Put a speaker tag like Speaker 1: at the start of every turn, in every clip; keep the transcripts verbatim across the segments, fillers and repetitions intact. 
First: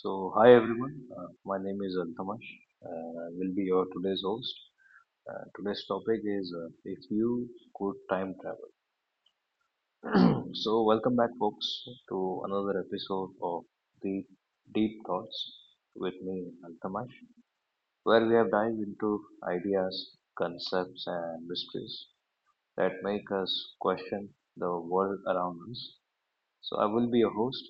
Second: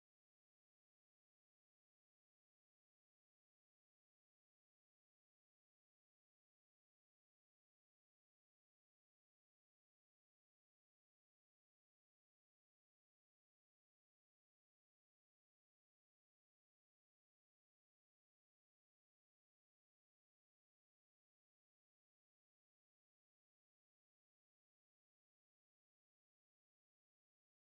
Speaker 1: So, hi everyone. Uh, my name is Altamash. Uh, I will be your today's host. Uh, today's topic is uh, if you could time travel. So, welcome back, folks, to another episode of Deep Deep Thoughts with me, Altamash, where we have dived into ideas, concepts, and mysteries that make us question the world around us. So, I will be your host.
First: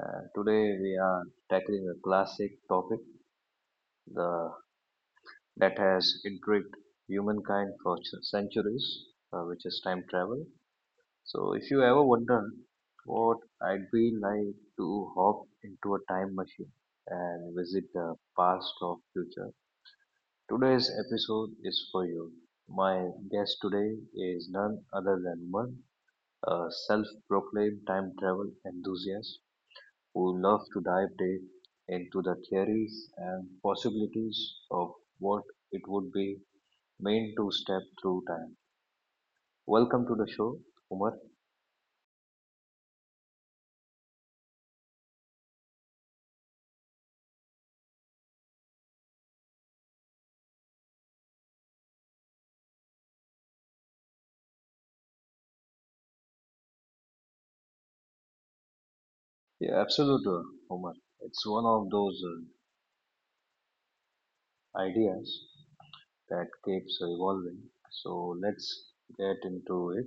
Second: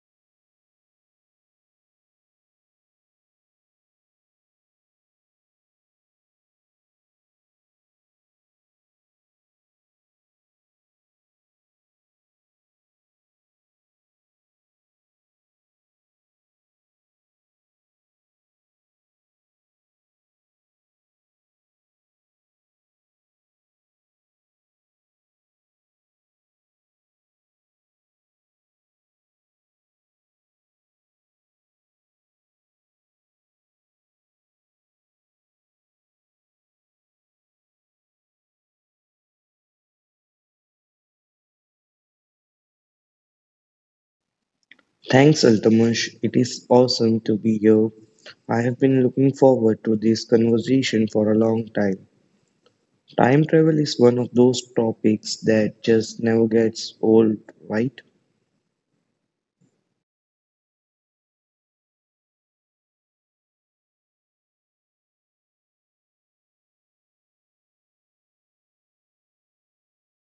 Speaker 1: Uh, today, we are tackling a classic topic the that has intrigued humankind for centuries, uh, which is time travel. So, if you ever wonder what I'd be like to hop into a time machine and visit the past or future, today's episode is for you. My guest today is none other than one, a self proclaimed time travel enthusiast who loves to dive deep into the theories and possibilities of what it would be Main two step through time. Welcome to the show, Umar.
Speaker 2: Thanks, Altamush. It is awesome to be here. I have been looking forward to this conversation for a long time. Time travel is one of those topics that just never gets old, right?
Speaker 1: Yeah, absolute, uh, Umar. It's one of those uh, ideas that keeps evolving. So let's get into it.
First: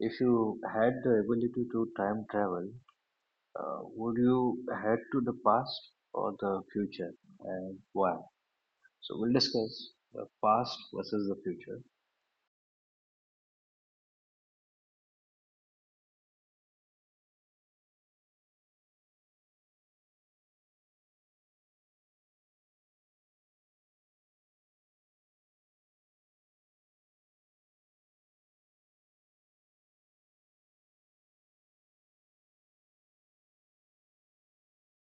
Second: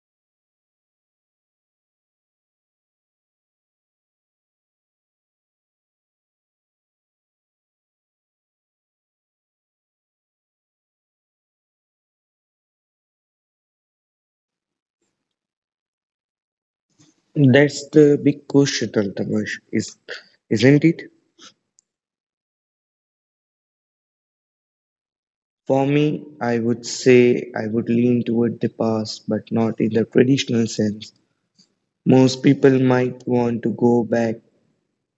Speaker 1: If you had the ability to time travel, uh, would you head to the past or the future, and why? So we'll discuss the past versus the future.
Speaker 2: That's the big question, Altamush, is, isn't it? For me, I would say I would lean toward the past, but not in the traditional sense. Most people might want to go back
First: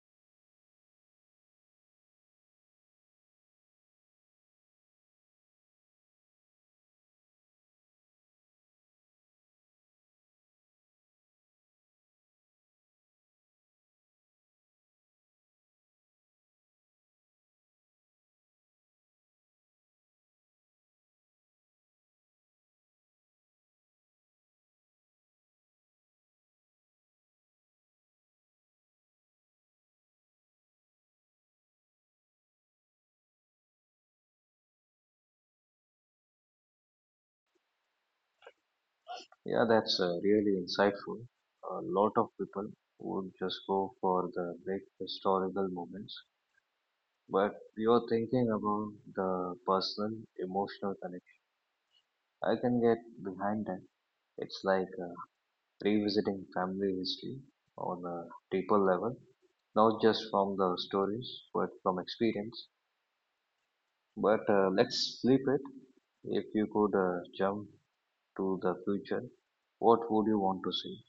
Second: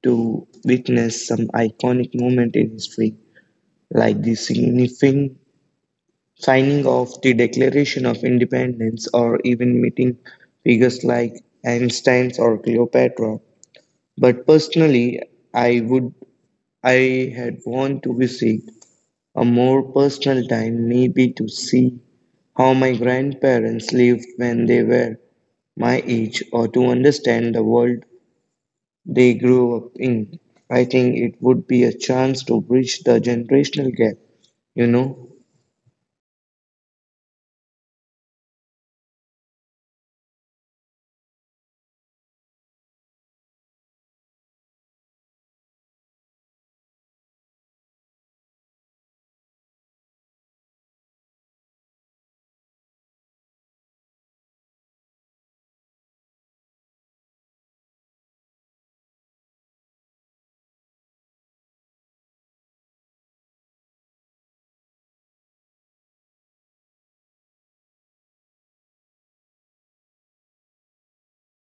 Speaker 2: to witness some iconic moment in history, like the significant signing of the Declaration of Independence, or even meeting figures like Einstein or Cleopatra. But personally, I would I had want to visit a more personal time, maybe to see how my grandparents lived when they were my age, or to understand the world they grew up in. I think it would be a chance to bridge the generational gap, you know.
Speaker 1: Yeah, that's uh, really insightful. A lot of people would just go for the big historical moments, but we were thinking about the personal, emotional connection. I can get behind that. It's like uh, revisiting family history on a deeper level, not just from the stories, but from experience. But uh, let's flip it. If you could uh, jump to the future, what would you want to see?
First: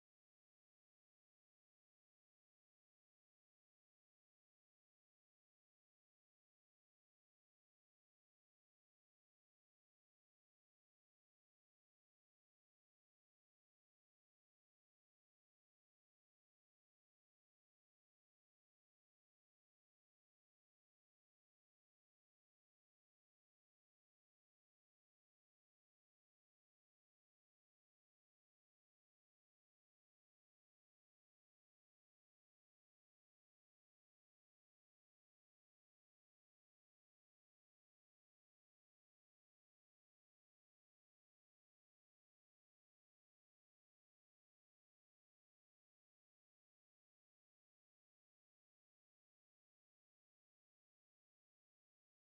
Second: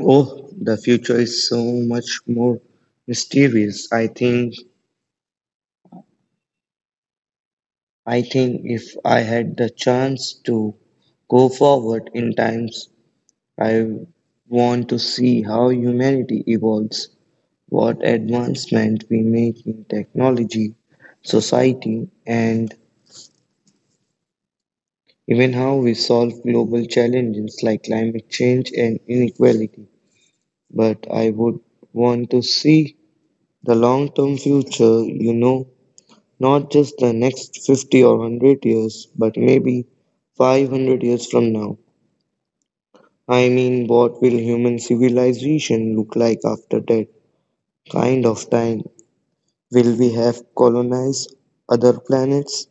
Speaker 2: Oh, the future is so much more mysterious. I think I think if I had the chance to go forward in times, I want to see how humanity evolves, what advancement we make in technology, society, and even how we solve global challenges like climate change and inequality. But I would want to see the long term future, you know. Not just the next fifty or one hundred years, but maybe five hundred years from now. I mean, what will human civilization look like after that kind of time? Will we have colonized other planets?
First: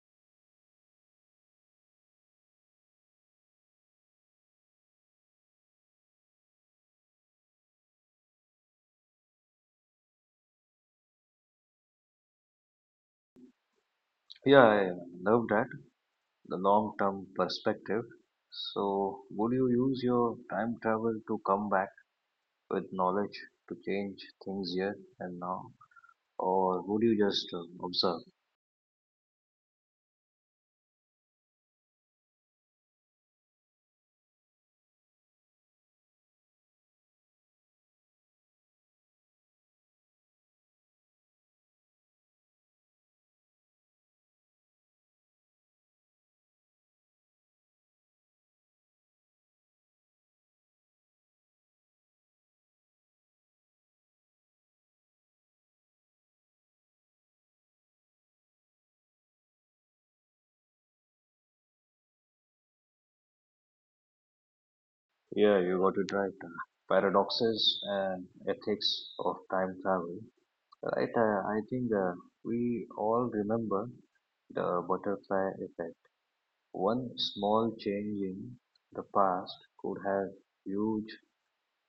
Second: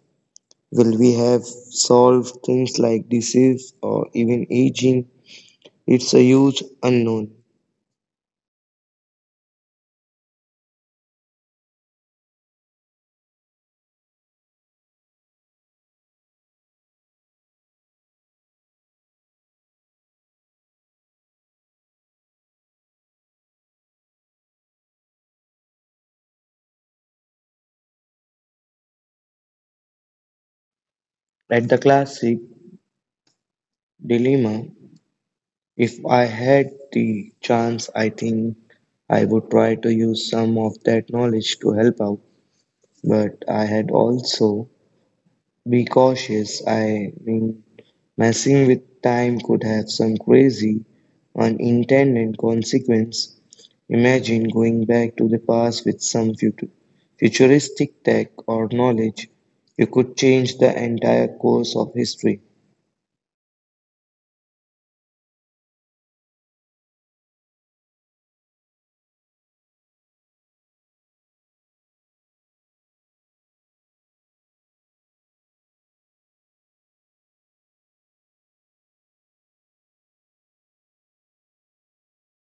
Speaker 2: Will we have solved things like disease or even aging? It's a huge unknown.
Speaker 1: Yeah, I love that, the long term perspective. So, would you use your time travel to come back with knowledge to change things here and now? Or would you just uh, observe?
Speaker 2: At the classic dilemma, if I had the chance, I think I would try to use some of that knowledge to help out, but I had also be cautious. I mean, messing with time could have some crazy unintended consequence. Imagine going back to the past with some fut- futuristic tech or knowledge. You could change the entire course of history.
Speaker 1: Yeah, you got it right. Uh, Paradoxes and ethics of time travel. Right, uh, I think uh, we all remember the butterfly effect. One small change in the past could have huge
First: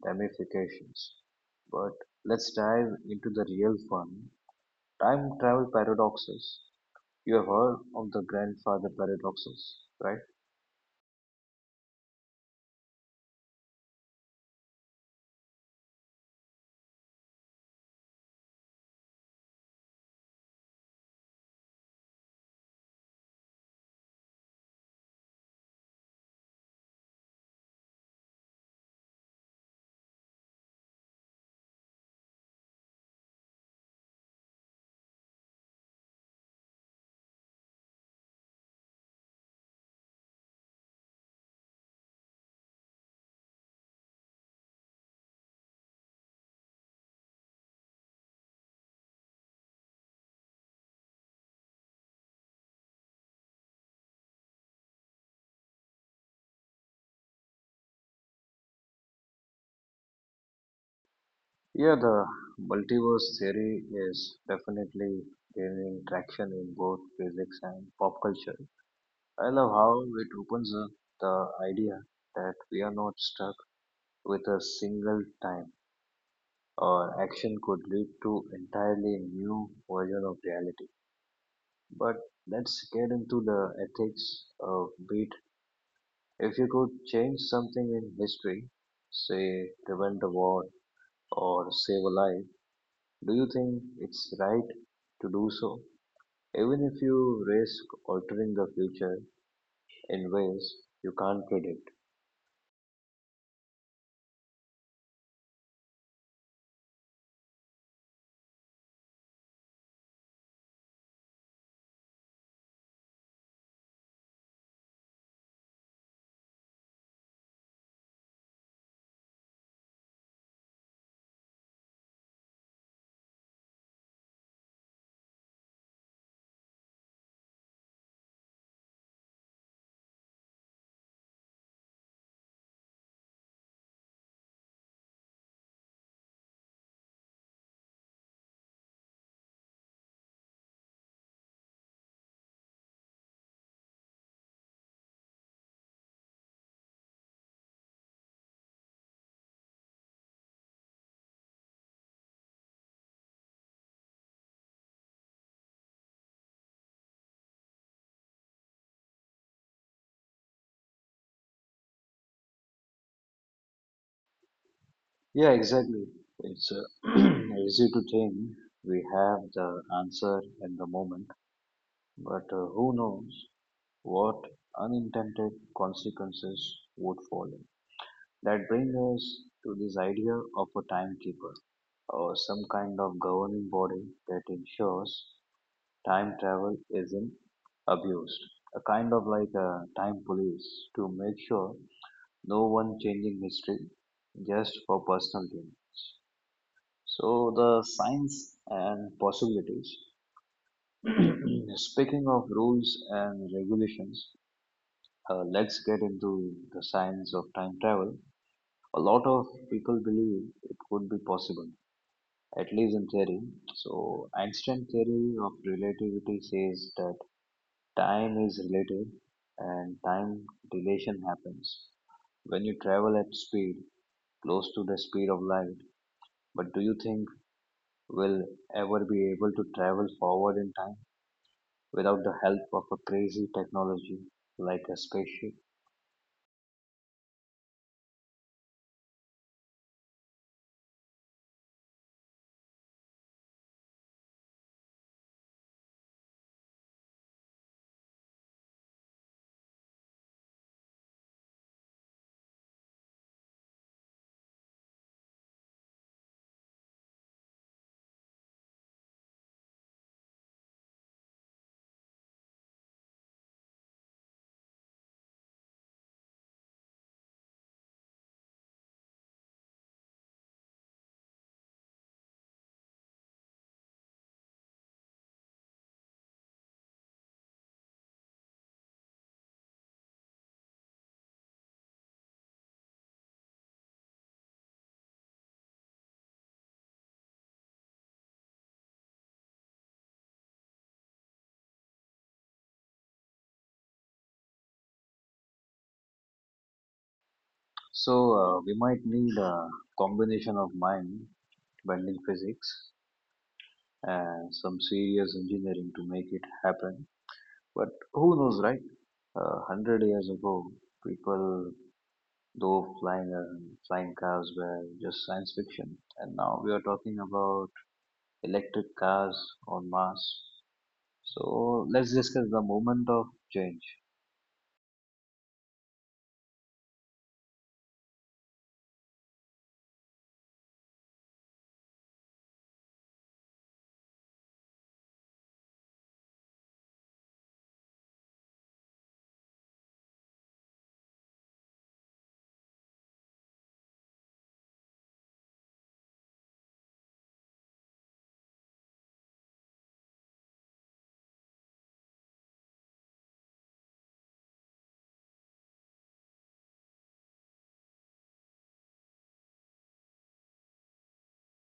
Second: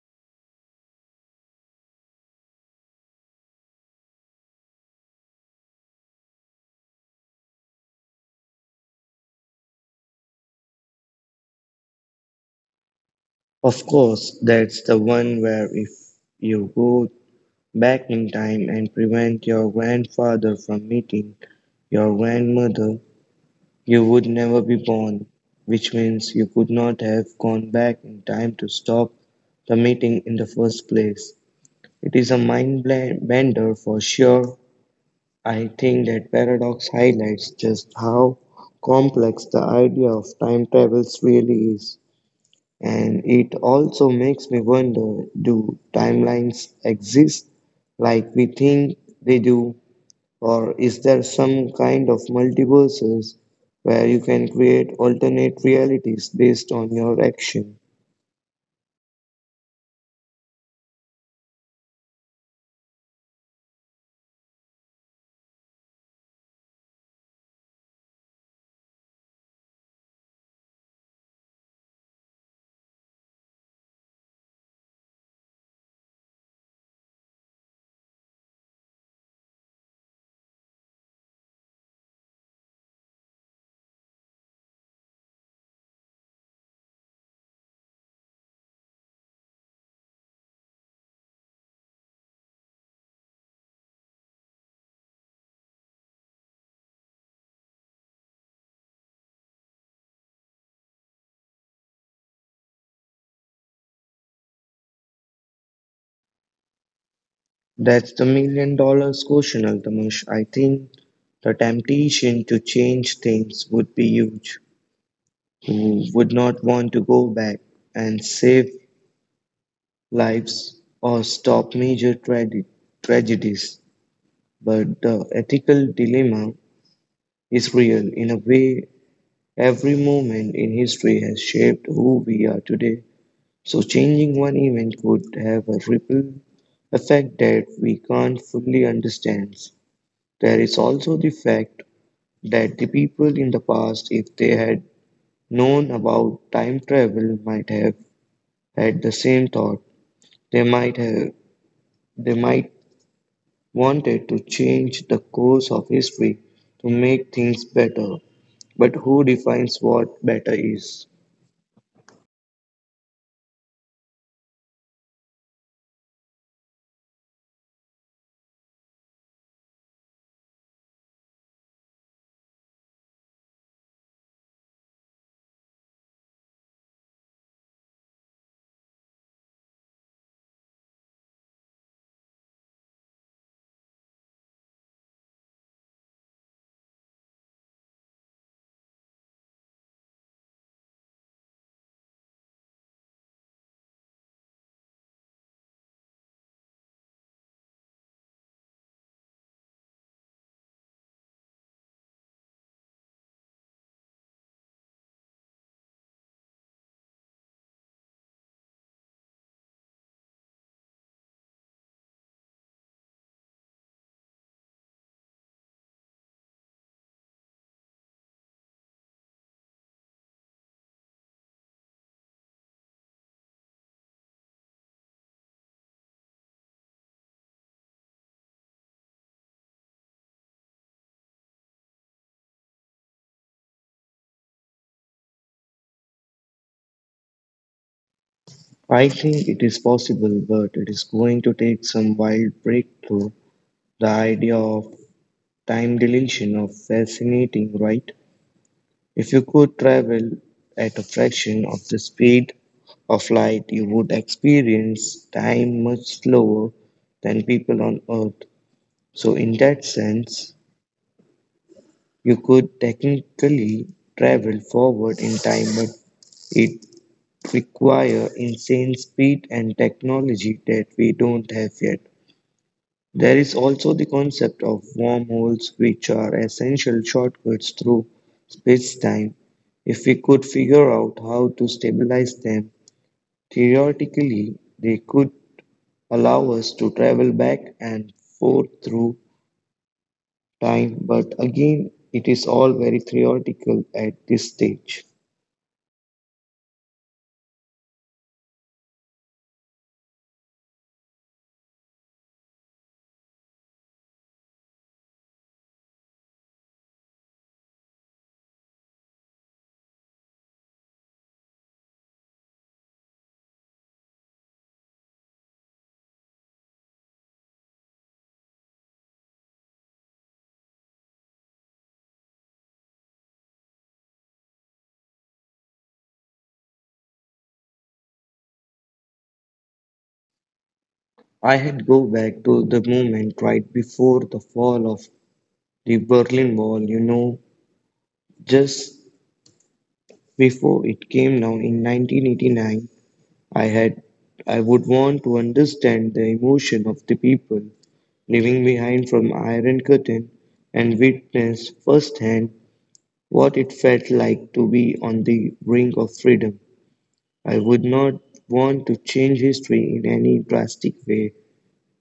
Speaker 1: ramifications. But let's dive into the real fun time travel paradoxes. You have heard of the grandfather paradoxes, right?
Speaker 2: Of course, that's the one where if you go back in time and prevent your grandfather from meeting your grandmother, you would never be born, which means you could not have gone back in time to stop the meeting in the first place. It is a mind bla- bender for sure. I think that paradox highlights just how complex the idea of time travels really is. And it also makes me wonder, do timelines exist like we think they do? Or is there some kind of multiverses where you can create alternate realities based on your action?
Speaker 1: Yeah, the multiverse theory is definitely gaining traction in both physics and pop culture. I love how it opens up the idea that we are not stuck with a single time, or action could lead to entirely new version of reality. But let's get into the ethics of beat. If you could change something in history, say prevent the war or save a life, do you think it's right to do so, even if you risk altering the future in ways you can't predict?
Speaker 2: That's the million dollars question, Altamash. I think the temptation to change things would be huge. Who would not want to go back and save lives or stop major trage- tragedies? But the ethical dilemma is real. In a way, every moment in history has shaped who we are today. So, changing one event could have a ripple effect that we can't fully understand. There is also the fact that the people in the past, if they had known about time travel, might have had the same thought. They might have, they might wanted to change the course of history to make things better. But who defines what better is?
Speaker 1: Yeah, exactly. It's uh, easy to think we have the answer at the moment, but uh, who knows what unintended consequences would follow. That brings us to this idea of a timekeeper or some kind of governing body that ensures time travel isn't abused. A kind of like a time police to make sure no one changing history just for personal gain. So the science and possibilities. Speaking of rules and regulations, uh, let's get into the science of time travel. A lot of people believe it could be possible, at least in theory. So Einstein theory of relativity says that time is relative and time dilation happens when you travel at speed close to the speed of light, but do you think we'll ever be able to travel forward in time without the help of a crazy technology like a spaceship?
Speaker 2: I think it is possible, but it is going to take some wild breakthrough. The idea of time dilation is fascinating, right? If you could travel at a fraction of the speed of light, you would experience time much slower than people on Earth. So, in that sense, you could technically travel forward in time, but it requires insane speed and technology that we don't have yet. There is also the concept of wormholes, which are essential shortcuts through space-time. If we could figure out how to stabilize them, theoretically, they could allow us to travel back and forth through time, but again, it is all very theoretical at this stage.
Speaker 1: So uh, we might need a combination of mind bending physics and some serious engineering to make it happen, but who knows, right? uh, one hundred years ago, people though flying and flying cars were just science fiction, and now we are talking about electric cars on mars. So let's discuss the moment of change.
Speaker 2: I had go back to the moment right before the fall of the Berlin Wall, you know, just before it came down in nineteen eighty-nine. I had I would want to understand the emotion of the people living behind from Iron Curtain and witness firsthand what it felt like to be on the brink of freedom. I would not want to change history in any drastic way,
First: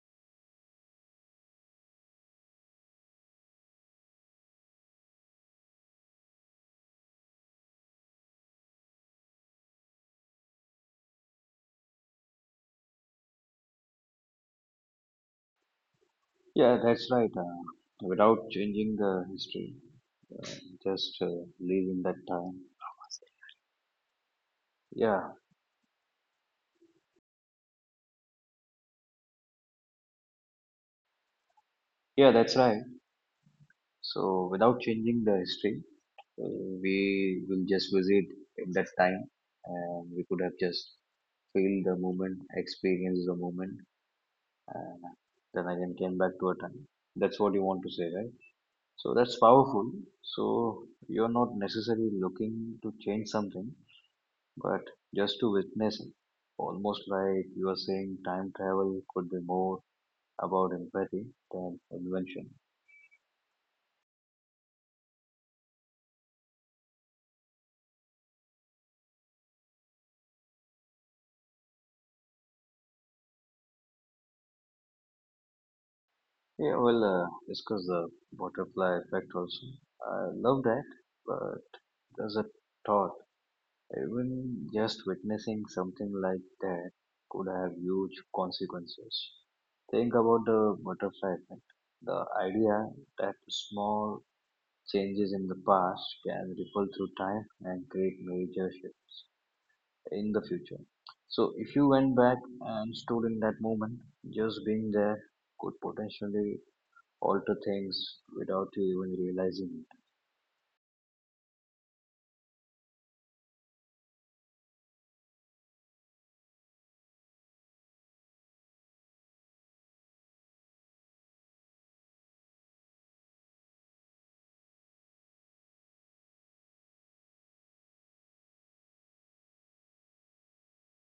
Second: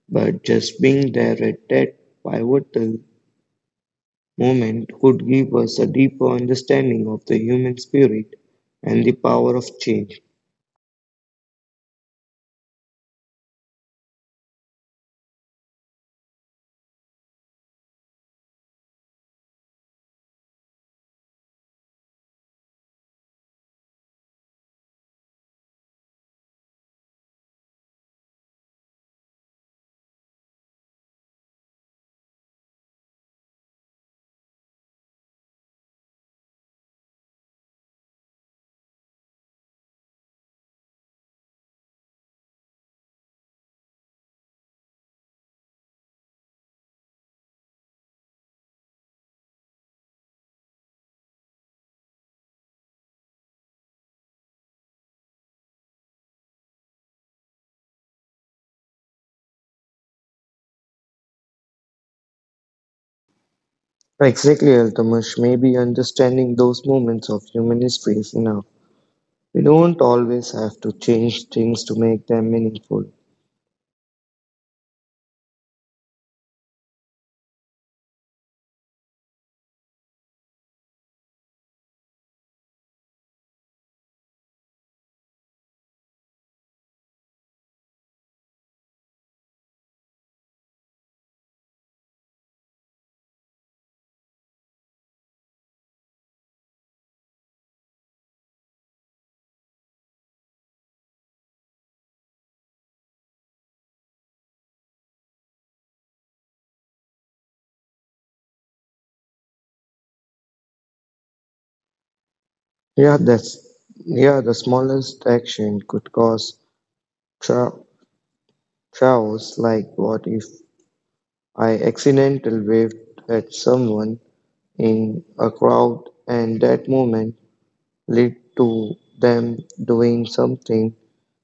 Speaker 2: but just being there at that pivotal moment would give us a deeper understanding of the human spirit and the power of change.
Speaker 1: Yeah, that's right. Uh, without changing the history, uh, just uh, live in that time. Yeah. Yeah, that's right. So without changing the history, uh, we will just visit in that time, and we could have just feel the moment, experience the moment, and then again came back to a time. That's what you want to say, right? So that's powerful. So you're not necessarily looking to change something, but just to witness it. Almost like you are saying time travel could be more about empathy than invention.
Speaker 2: Exactly, Altamash. Maybe understanding those moments of human history is enough. We don't always have to change things to make them meaningful.
Speaker 1: Yeah, well, uh, discuss the butterfly effect also. I love that, but there's a thought. Even just witnessing something like that could have huge consequences. Think about the butterfly effect. The idea that small changes in the past can ripple through time and create major shifts in the future. So, if you went back and stood in that moment, just being there could potentially alter things without you even realizing it.
Speaker 2: Yeah, that's yeah. The smallest action could cause tra- chaos. Like, what if I accidental waved at someone in a crowd, and that moment led to them doing something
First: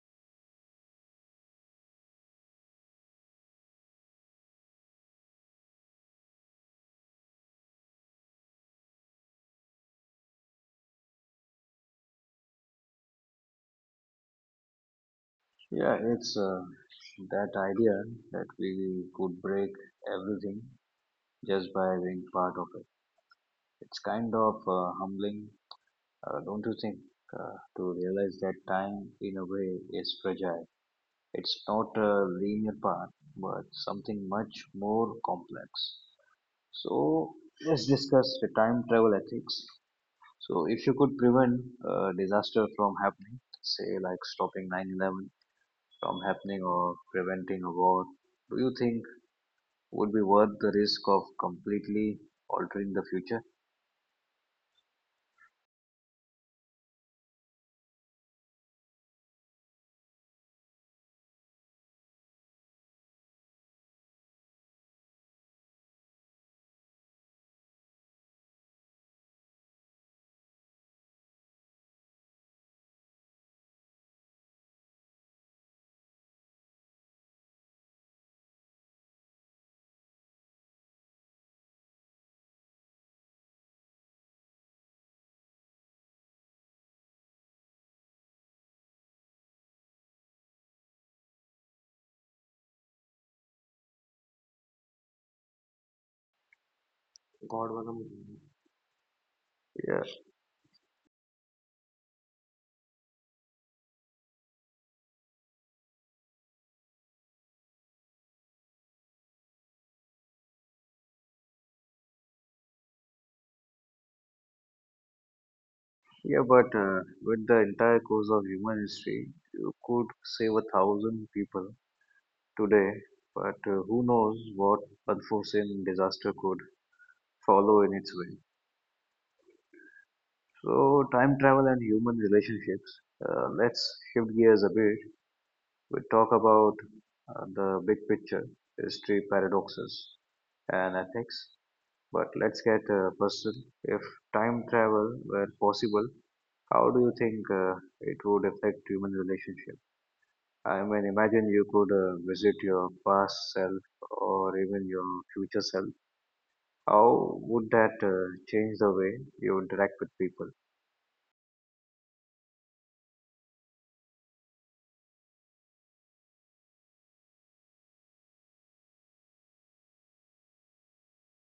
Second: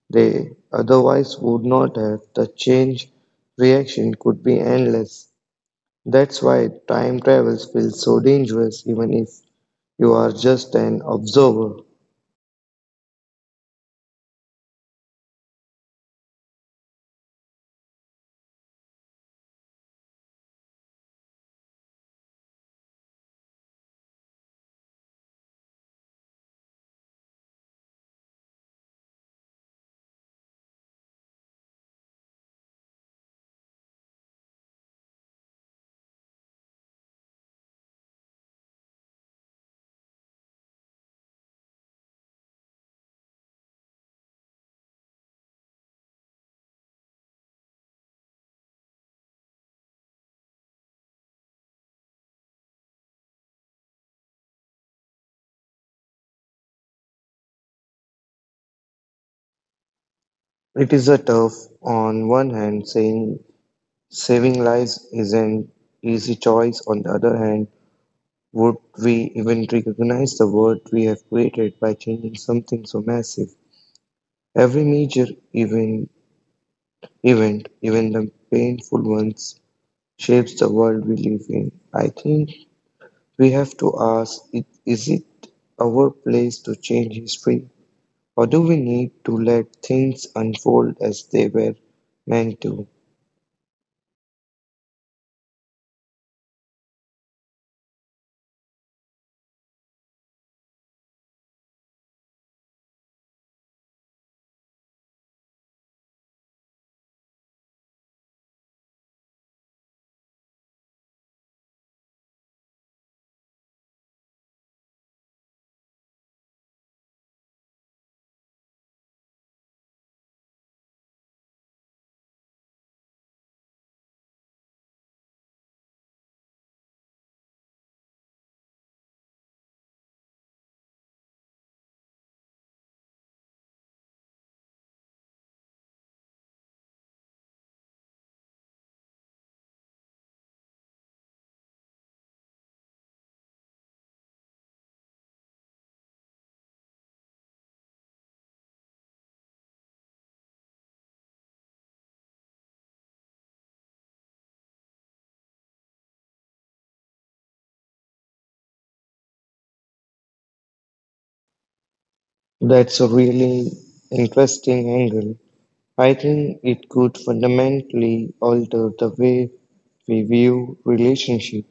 Speaker 2: they otherwise would not have. The change reaction could be endless. That's why time travels feels so dangerous, even if you are just an observer.
Speaker 1: Yeah, it's uh, that idea that we could break everything just by being part of it. It's kind of uh, humbling, uh, don't you think, uh, to realize that time, in a way, is fragile. It's not a linear path, but something much more complex. So, let's discuss the time travel ethics. So, if you could prevent a disaster from happening, say like stopping nine eleven from happening or preventing a war, do you think would be worth the risk of completely altering the future?
Speaker 2: It is a tough, on one hand, saying saving lives is an easy choice. On the other hand, would we even recognize the world we have created by changing something so massive? Every major even, event, even the painful ones, shapes the world we live in. I think we have to ask: it- Is it our place to change history? Or do we need to let things unfold as they were meant to?
Speaker 1: God, one of— yeah, yeah, but uh, with the entire course of human history, you could save a thousand people today, but uh, who knows what unforeseen disaster could follow in its way. So, time travel and human relationships. Uh, let's shift gears a bit. We talk about uh, the big picture, history paradoxes, and ethics. But let's get uh, personal. If time travel were possible, how do you think uh, it would affect human relationship? I mean, imagine you could uh, visit your past self or even your future self. How would that uh, change the way you interact with people?
Speaker 2: That's a really interesting angle. I think it could fundamentally alter the way we view relationship.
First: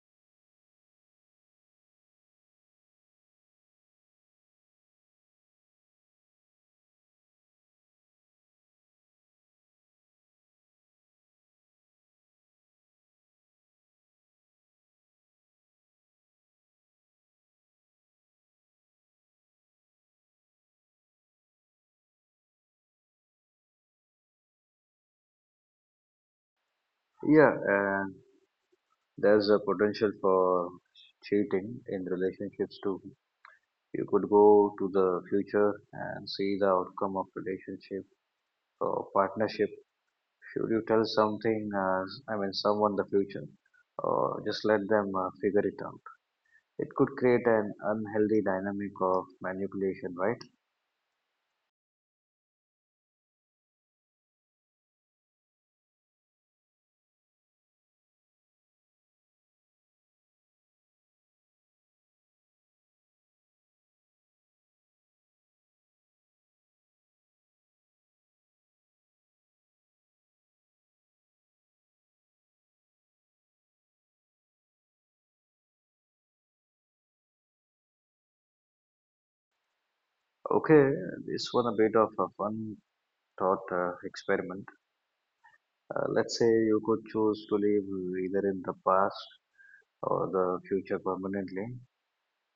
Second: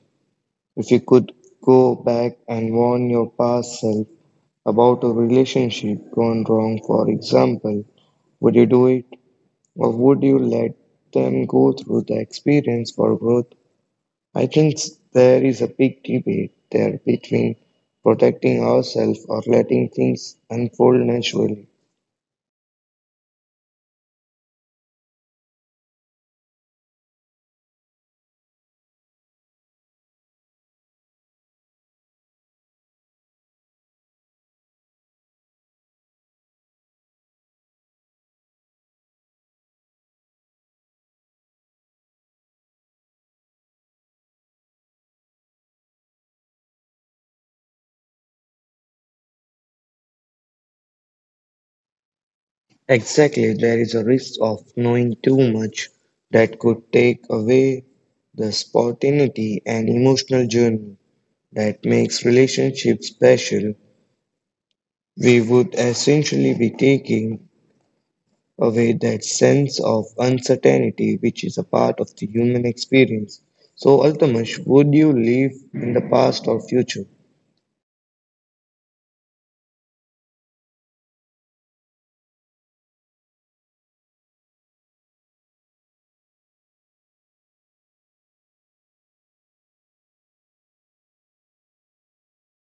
Speaker 2: If you could go back and warn your past self about a relationship gone wrong, for example, would you do it? Or would you let them go through the experience for growth. I think s- there is a big debate there between protecting ourselves or letting things unfold naturally.
Speaker 1: Yeah, and there's a potential for cheating in relationships too. You could go to the future and see the outcome of relationship or partnership. Should you tell something uh, I mean someone the future, or just let them uh, figure it out? It could create an unhealthy dynamic of manipulation, right?
Speaker 2: Exactly, there is a risk of knowing too much that could take away the spontaneity and emotional journey that makes relationships special. We would essentially be taking away that sense of uncertainty which is a part of the human experience. So, Altamash, would you live in the past or future?
Speaker 1: Okay, this one a bit of a fun thought uh, experiment. Uh, let's say you could choose to live either in the past or the future permanently.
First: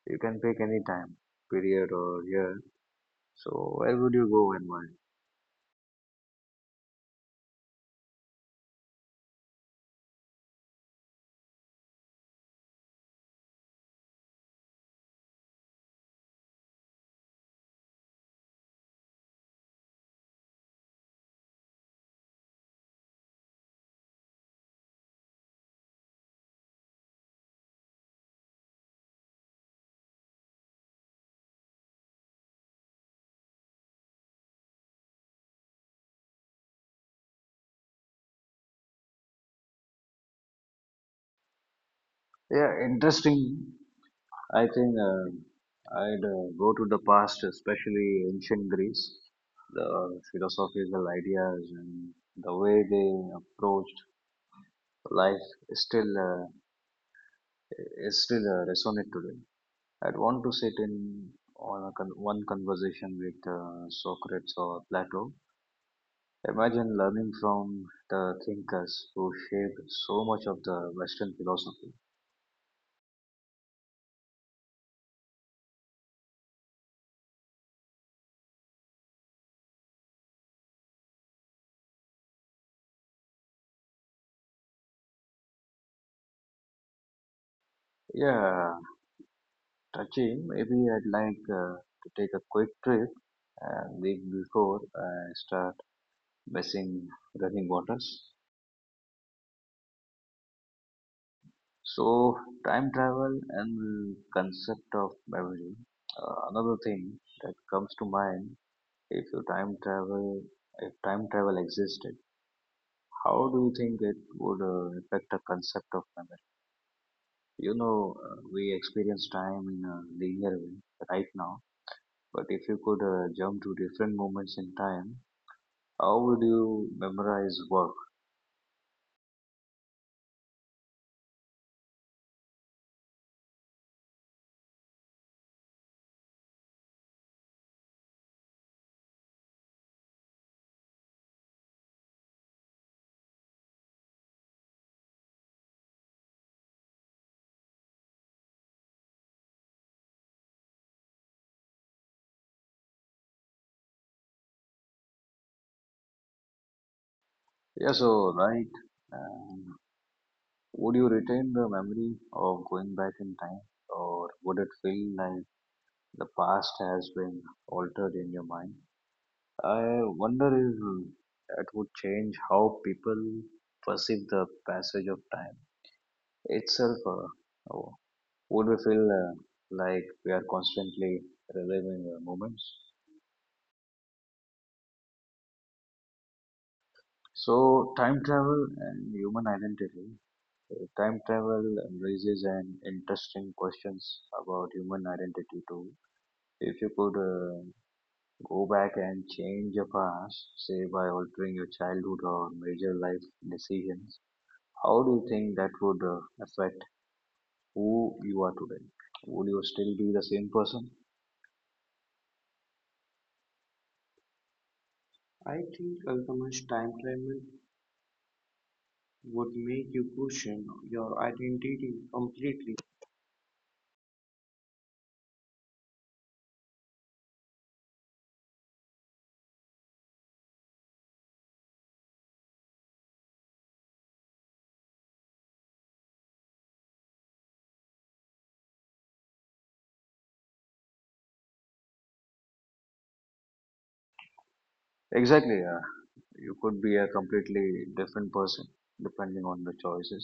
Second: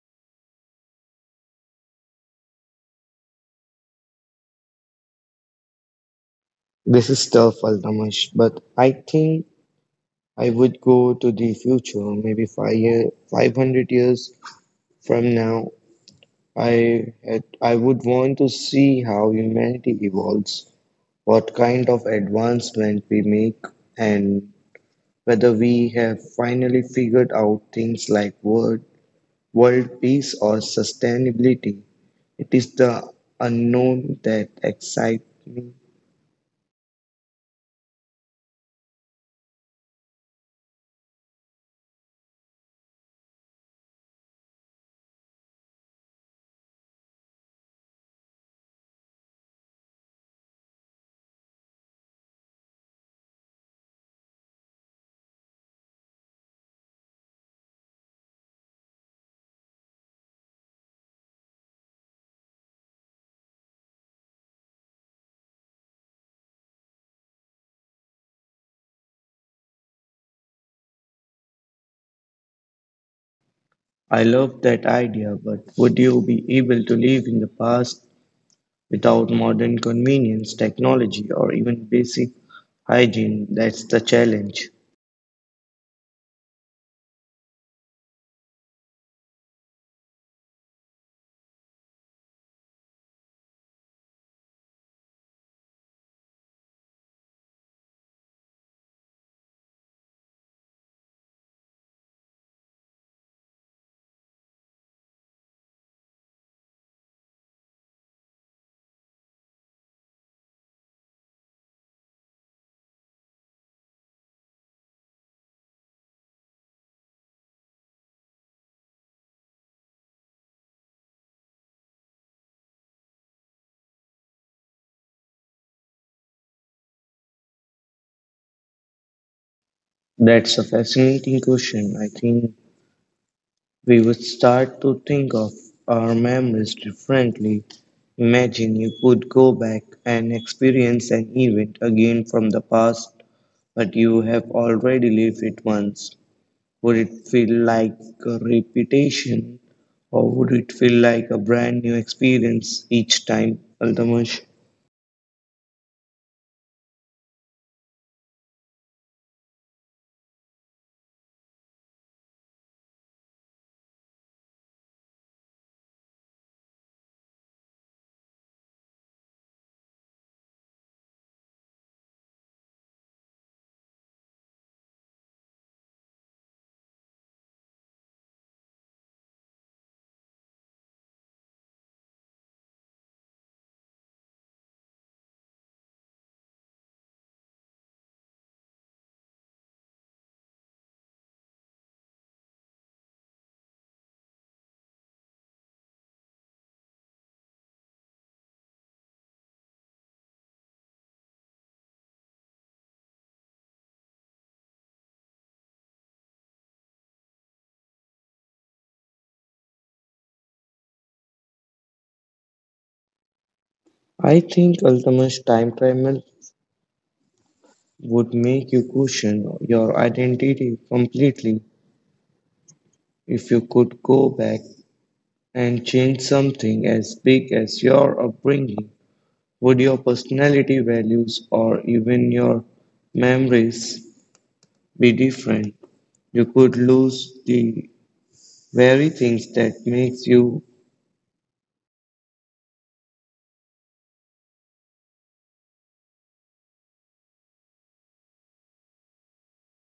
Speaker 1: You can pick any time period or year. So where would you go and why?
Speaker 2: This is tough, Altamash, but I think I would go to the future, maybe five year, five hundred years from now. I had, I would want to see how humanity evolves, what kind of advancement we make, and whether we have finally figured out things like world, world peace or sustainability. It is the unknown that excites me.
Speaker 1: Yeah, interesting. I think um I'd uh, go to the past, especially ancient Greece. The philosophical ideas and the way they approached life is still uh, is still uh, resonant today. I'd want to sit in on a con- one conversation with uh, Socrates or Plato. Imagine learning from the thinkers who shaped so much of the Western philosophy.
Speaker 2: I love that idea, but would you be able to live in the past without modern convenience, technology, or even basic hygiene? That's the challenge.
Speaker 1: Yeah, touching. Maybe I'd like uh, to take a quick trip uh, week before I start basing running waters. So time travel and concept of memory. Uh, another thing that comes to mind if you time travel if time travel existed, how do you think it would uh, affect the concept of memory? You know, uh, we experience time in a linear way right now, but if you could uh, jump to different moments in time, how would you memorize work?
Speaker 2: That's a fascinating question. I think we would start to think of our memories differently. Imagine you could go back and experience an event again from the past, but you have already lived it once. Would it feel like a repetition or would it feel like a brand new experience each time, Altamash?
Speaker 1: Yeah, so right. Um, Would you retain the memory of going back in time, or would it feel like the past has been altered in your mind? I wonder if that would change how people perceive the passage of time itself. Uh, oh, would we feel uh, like we are constantly reliving uh, moments? So, time travel and human identity. Uh, Time travel raises an interesting questions about human identity too. If you could uh, go back and change your past, say by altering your childhood or major life decisions, how do you think that would uh, affect who you are today? Would you still be the same person?
Speaker 2: I
Speaker 1: I
Speaker 2: think,
Speaker 1: think
Speaker 2: Altamash,
Speaker 1: Alchemist time
Speaker 2: time
Speaker 1: travel
Speaker 2: travel would
Speaker 1: would make
Speaker 2: make you
Speaker 1: you question
Speaker 2: question your
Speaker 1: your identity
Speaker 2: identity
Speaker 1: completely.
Speaker 2: completely if you could go back and change something as big as your upbringing. Would your personality values or even your memories be different? You could lose the very things that makes you.
Speaker 1: Exactly. Yeah. You could be a completely different person depending on the choices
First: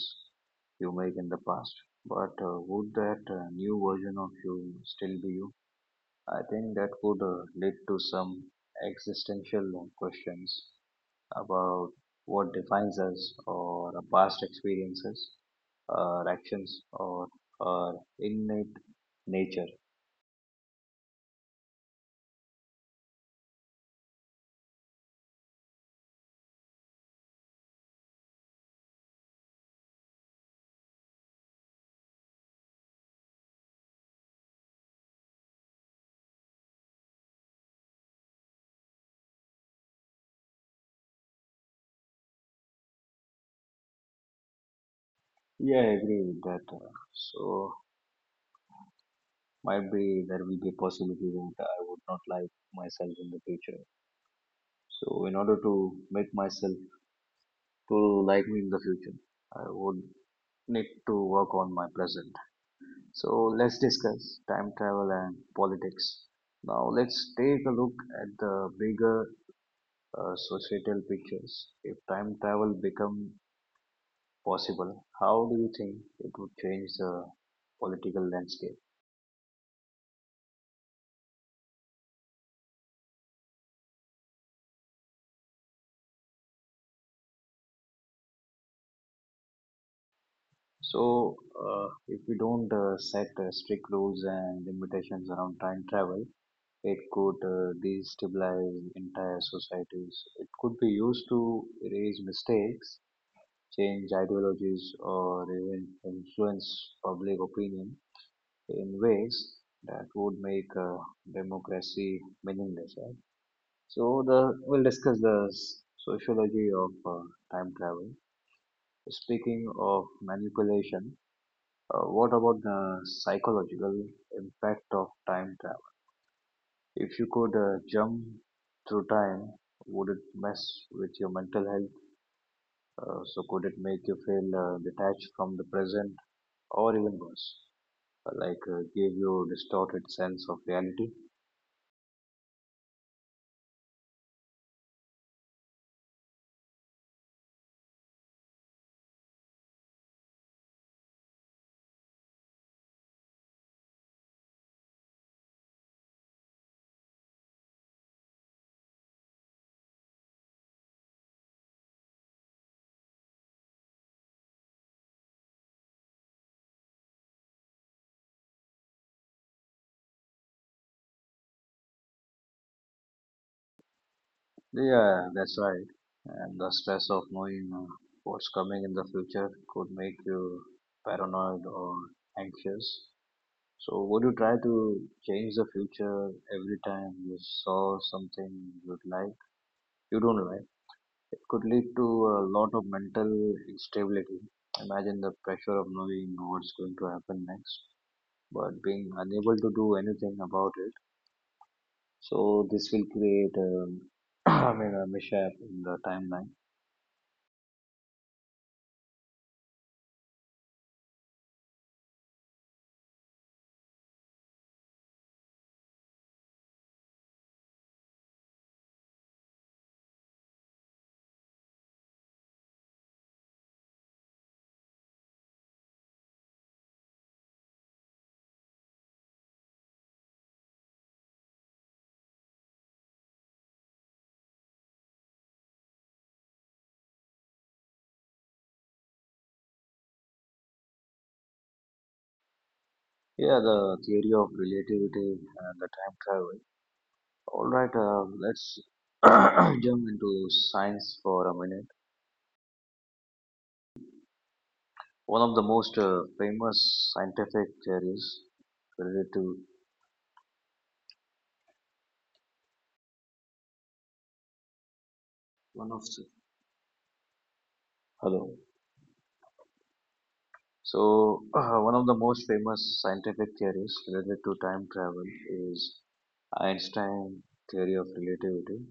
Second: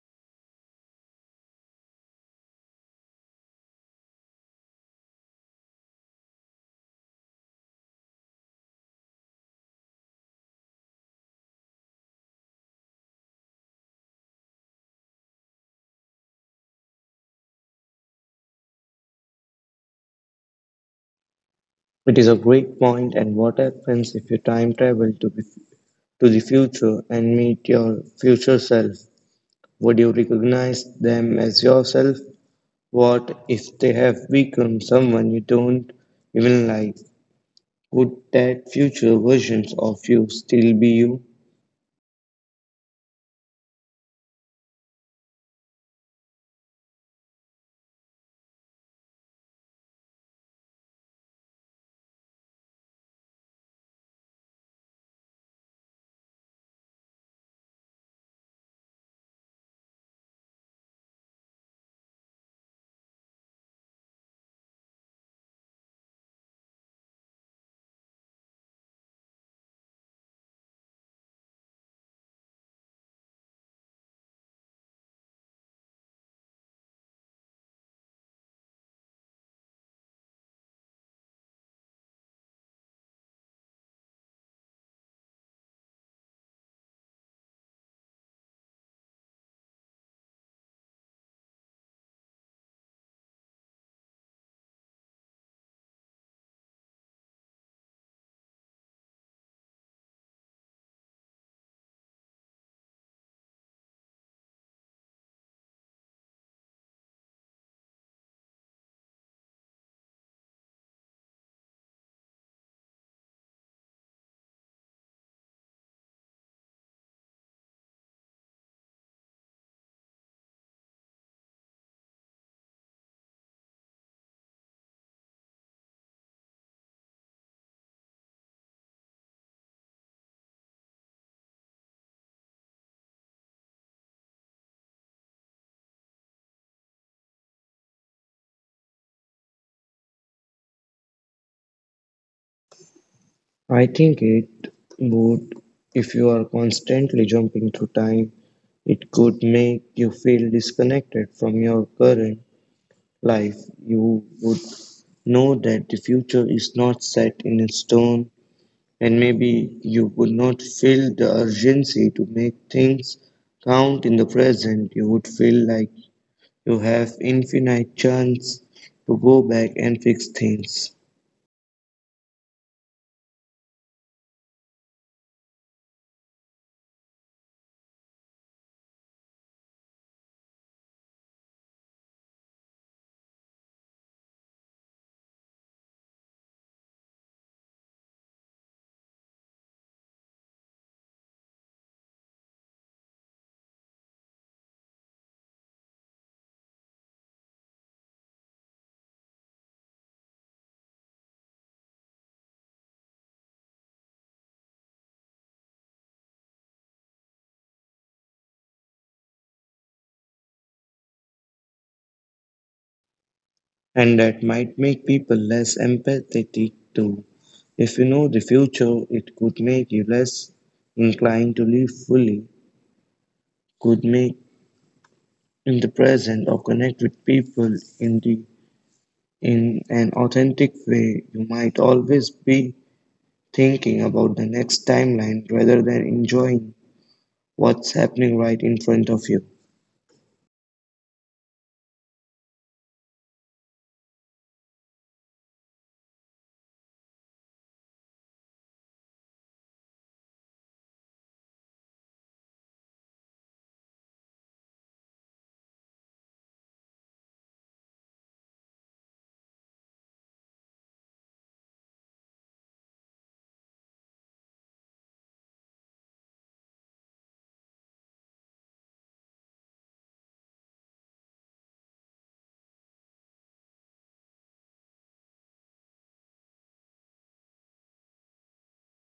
Speaker 1: you make in the past. But uh, would that uh, new version of you still be you? I think that could uh, lead to some existential questions about what defines us, or our past experiences, our actions, or our innate nature.
Speaker 2: It is a great point, and what happens if you time travel to the, to the future and meet your future self? Would you recognize them as yourself? What if they have become someone you don't even like? Would that future versions of you still be you?
Speaker 1: Yeah, I agree with that. uh, So, might be there will be a possibility that I would not like myself in the future. So in order to make myself to like me in the future, I would need to work on my present. So let's discuss time travel and politics. Now let's take a look at the bigger uh, societal pictures. If time travel become possible, how do you think it would change the political landscape? So, uh, if we don't uh, set uh, strict rules and limitations around time travel, it could uh, destabilize entire societies. It could be used to erase mistakes, change ideologies, or even influence public opinion in ways that would make uh, democracy meaningless. Right? So, the we'll discuss the s- sociology of uh, time travel. Speaking of manipulation. Uh, what about the psychological impact of time travel? If you could uh, jump through time, would it mess with your mental health? Uh, so could it make you feel uh, detached from the present, or even worse, uh, like uh, give you distorted sense of reality?
Speaker 2: I think it would if you are constantly jumping through time. It could make you feel disconnected from your current life. You would know that the future is not set in stone, and maybe you would not feel the urgency to make things count in the present. You would feel like you have infinite chance to go back and fix things.
Speaker 1: Yeah, that's right. And the stress of knowing uh, what's coming in the future could make you paranoid or anxious. So would you try to change the future every time you saw something you'd like, you don't like? It could lead to a lot of mental instability. Imagine the pressure of knowing what's going to happen next, but being unable to do anything about it. So this will create, um, I mean, a mishap in the timeline.
Speaker 2: And that might make people less empathetic too. If you know the future, it could make you less inclined to live fully, could make in the present or connect with people in the in an authentic way, you might always be thinking about the next timeline rather than enjoying what's happening right in front of you.
Speaker 1: Yeah, the theory of relativity and the time travel. All right, uh, let's jump into science for a minute. One of the most uh, famous scientific theories related to one of the, hello. So uh, one of the most famous scientific theories related to time travel is Einstein theory of relativity.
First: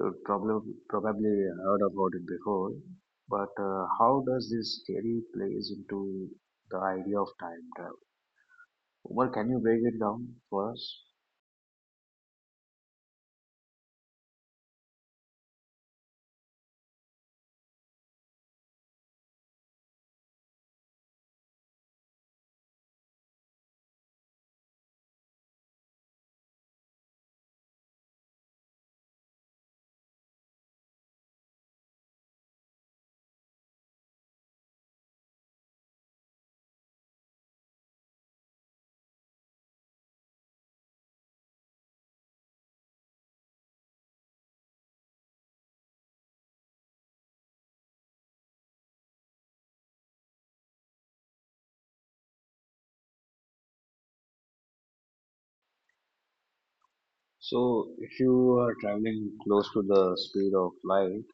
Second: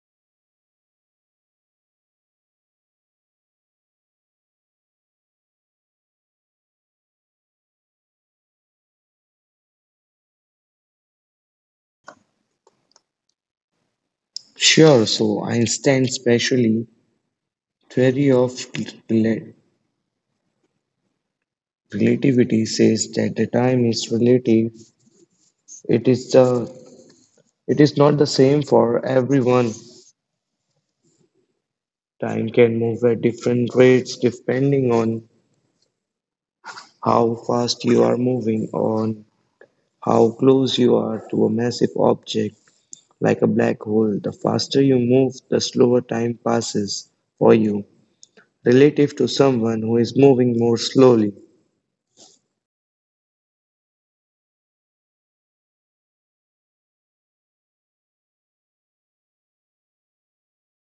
Speaker 1: You probably probably heard about it before, but uh, how does this theory plays into the idea of time travel? Umar, can you break it down for us?
Speaker 2: Sure, so Einstein's specially theory of rela- relativity says that the time is relative. It is the it is not the same for everyone. Time can move at different rates depending on how fast you are moving, on how close you are to a massive object like a black hole. The faster you move, the slower time passes for you, relative to someone who is moving more slowly.
Speaker 1: So if you are traveling close to the speed of light,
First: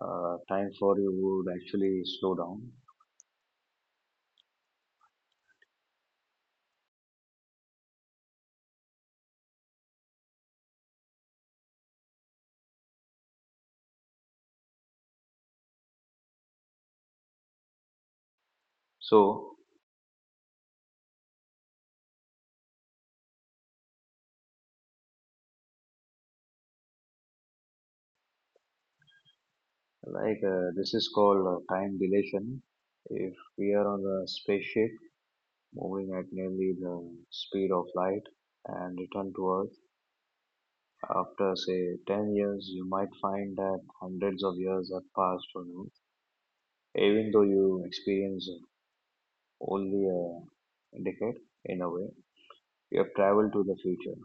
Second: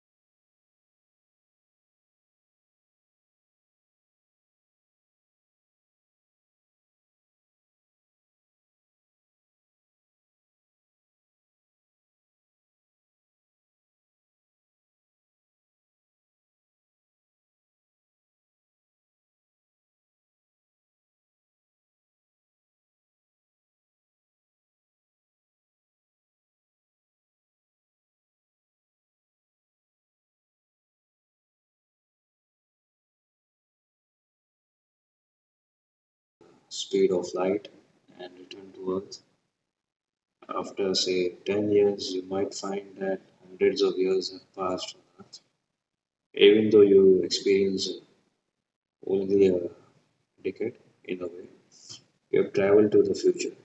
Speaker 1: uh, time for you would actually slow down. So, like uh, this is called uh, time dilation. If we are on a spaceship moving at nearly the speed of light and return to Earth after say ten years, you might find that hundreds of years have passed for you, even though you experience only a decade in a way. You have traveled to the future.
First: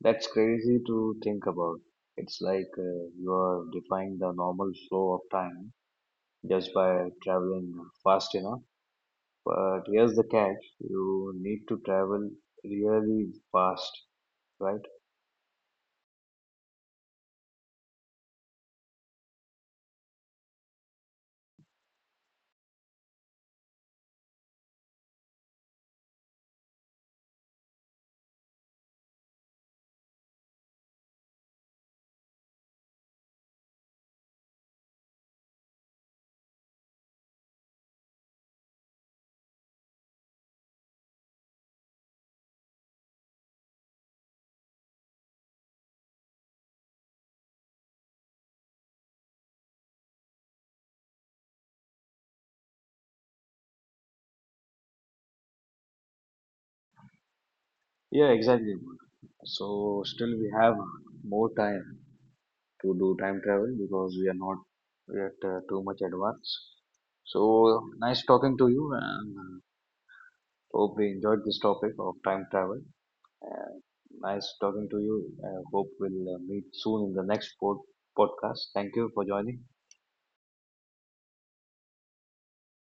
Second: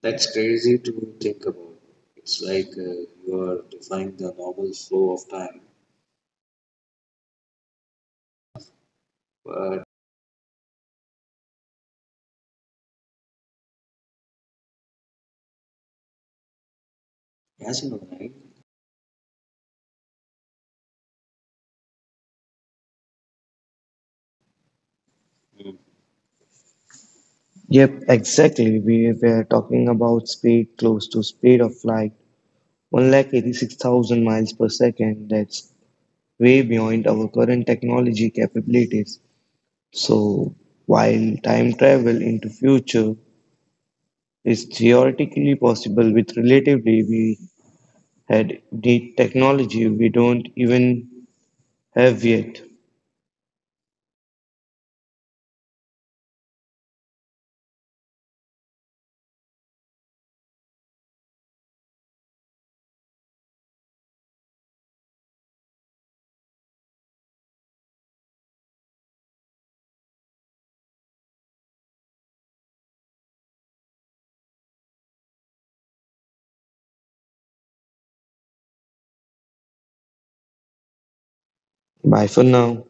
Speaker 1: That's crazy to think about. It's like uh, you are defying the normal flow of time just by traveling fast enough. But here's the catch, you need to travel really fast, right?
Speaker 2: Yep, exactly. We were talking about speed close to speed of light, one lakh eighty-six thousand miles per second. That's way beyond our current technology capabilities. So, while time travel into future is theoretically possible with relatively, we had the technology we don't even have yet.
Speaker 1: Yeah, exactly. So, still, we have more time to do time travel because we are not yet uh, too much advanced. So, nice talking to you, and uh, hope we enjoyed this topic of time travel. Uh, Nice talking to you. Uh, hope we'll uh, meet soon in the next pod- podcast. Thank you for joining.
Speaker 2: Bye for now.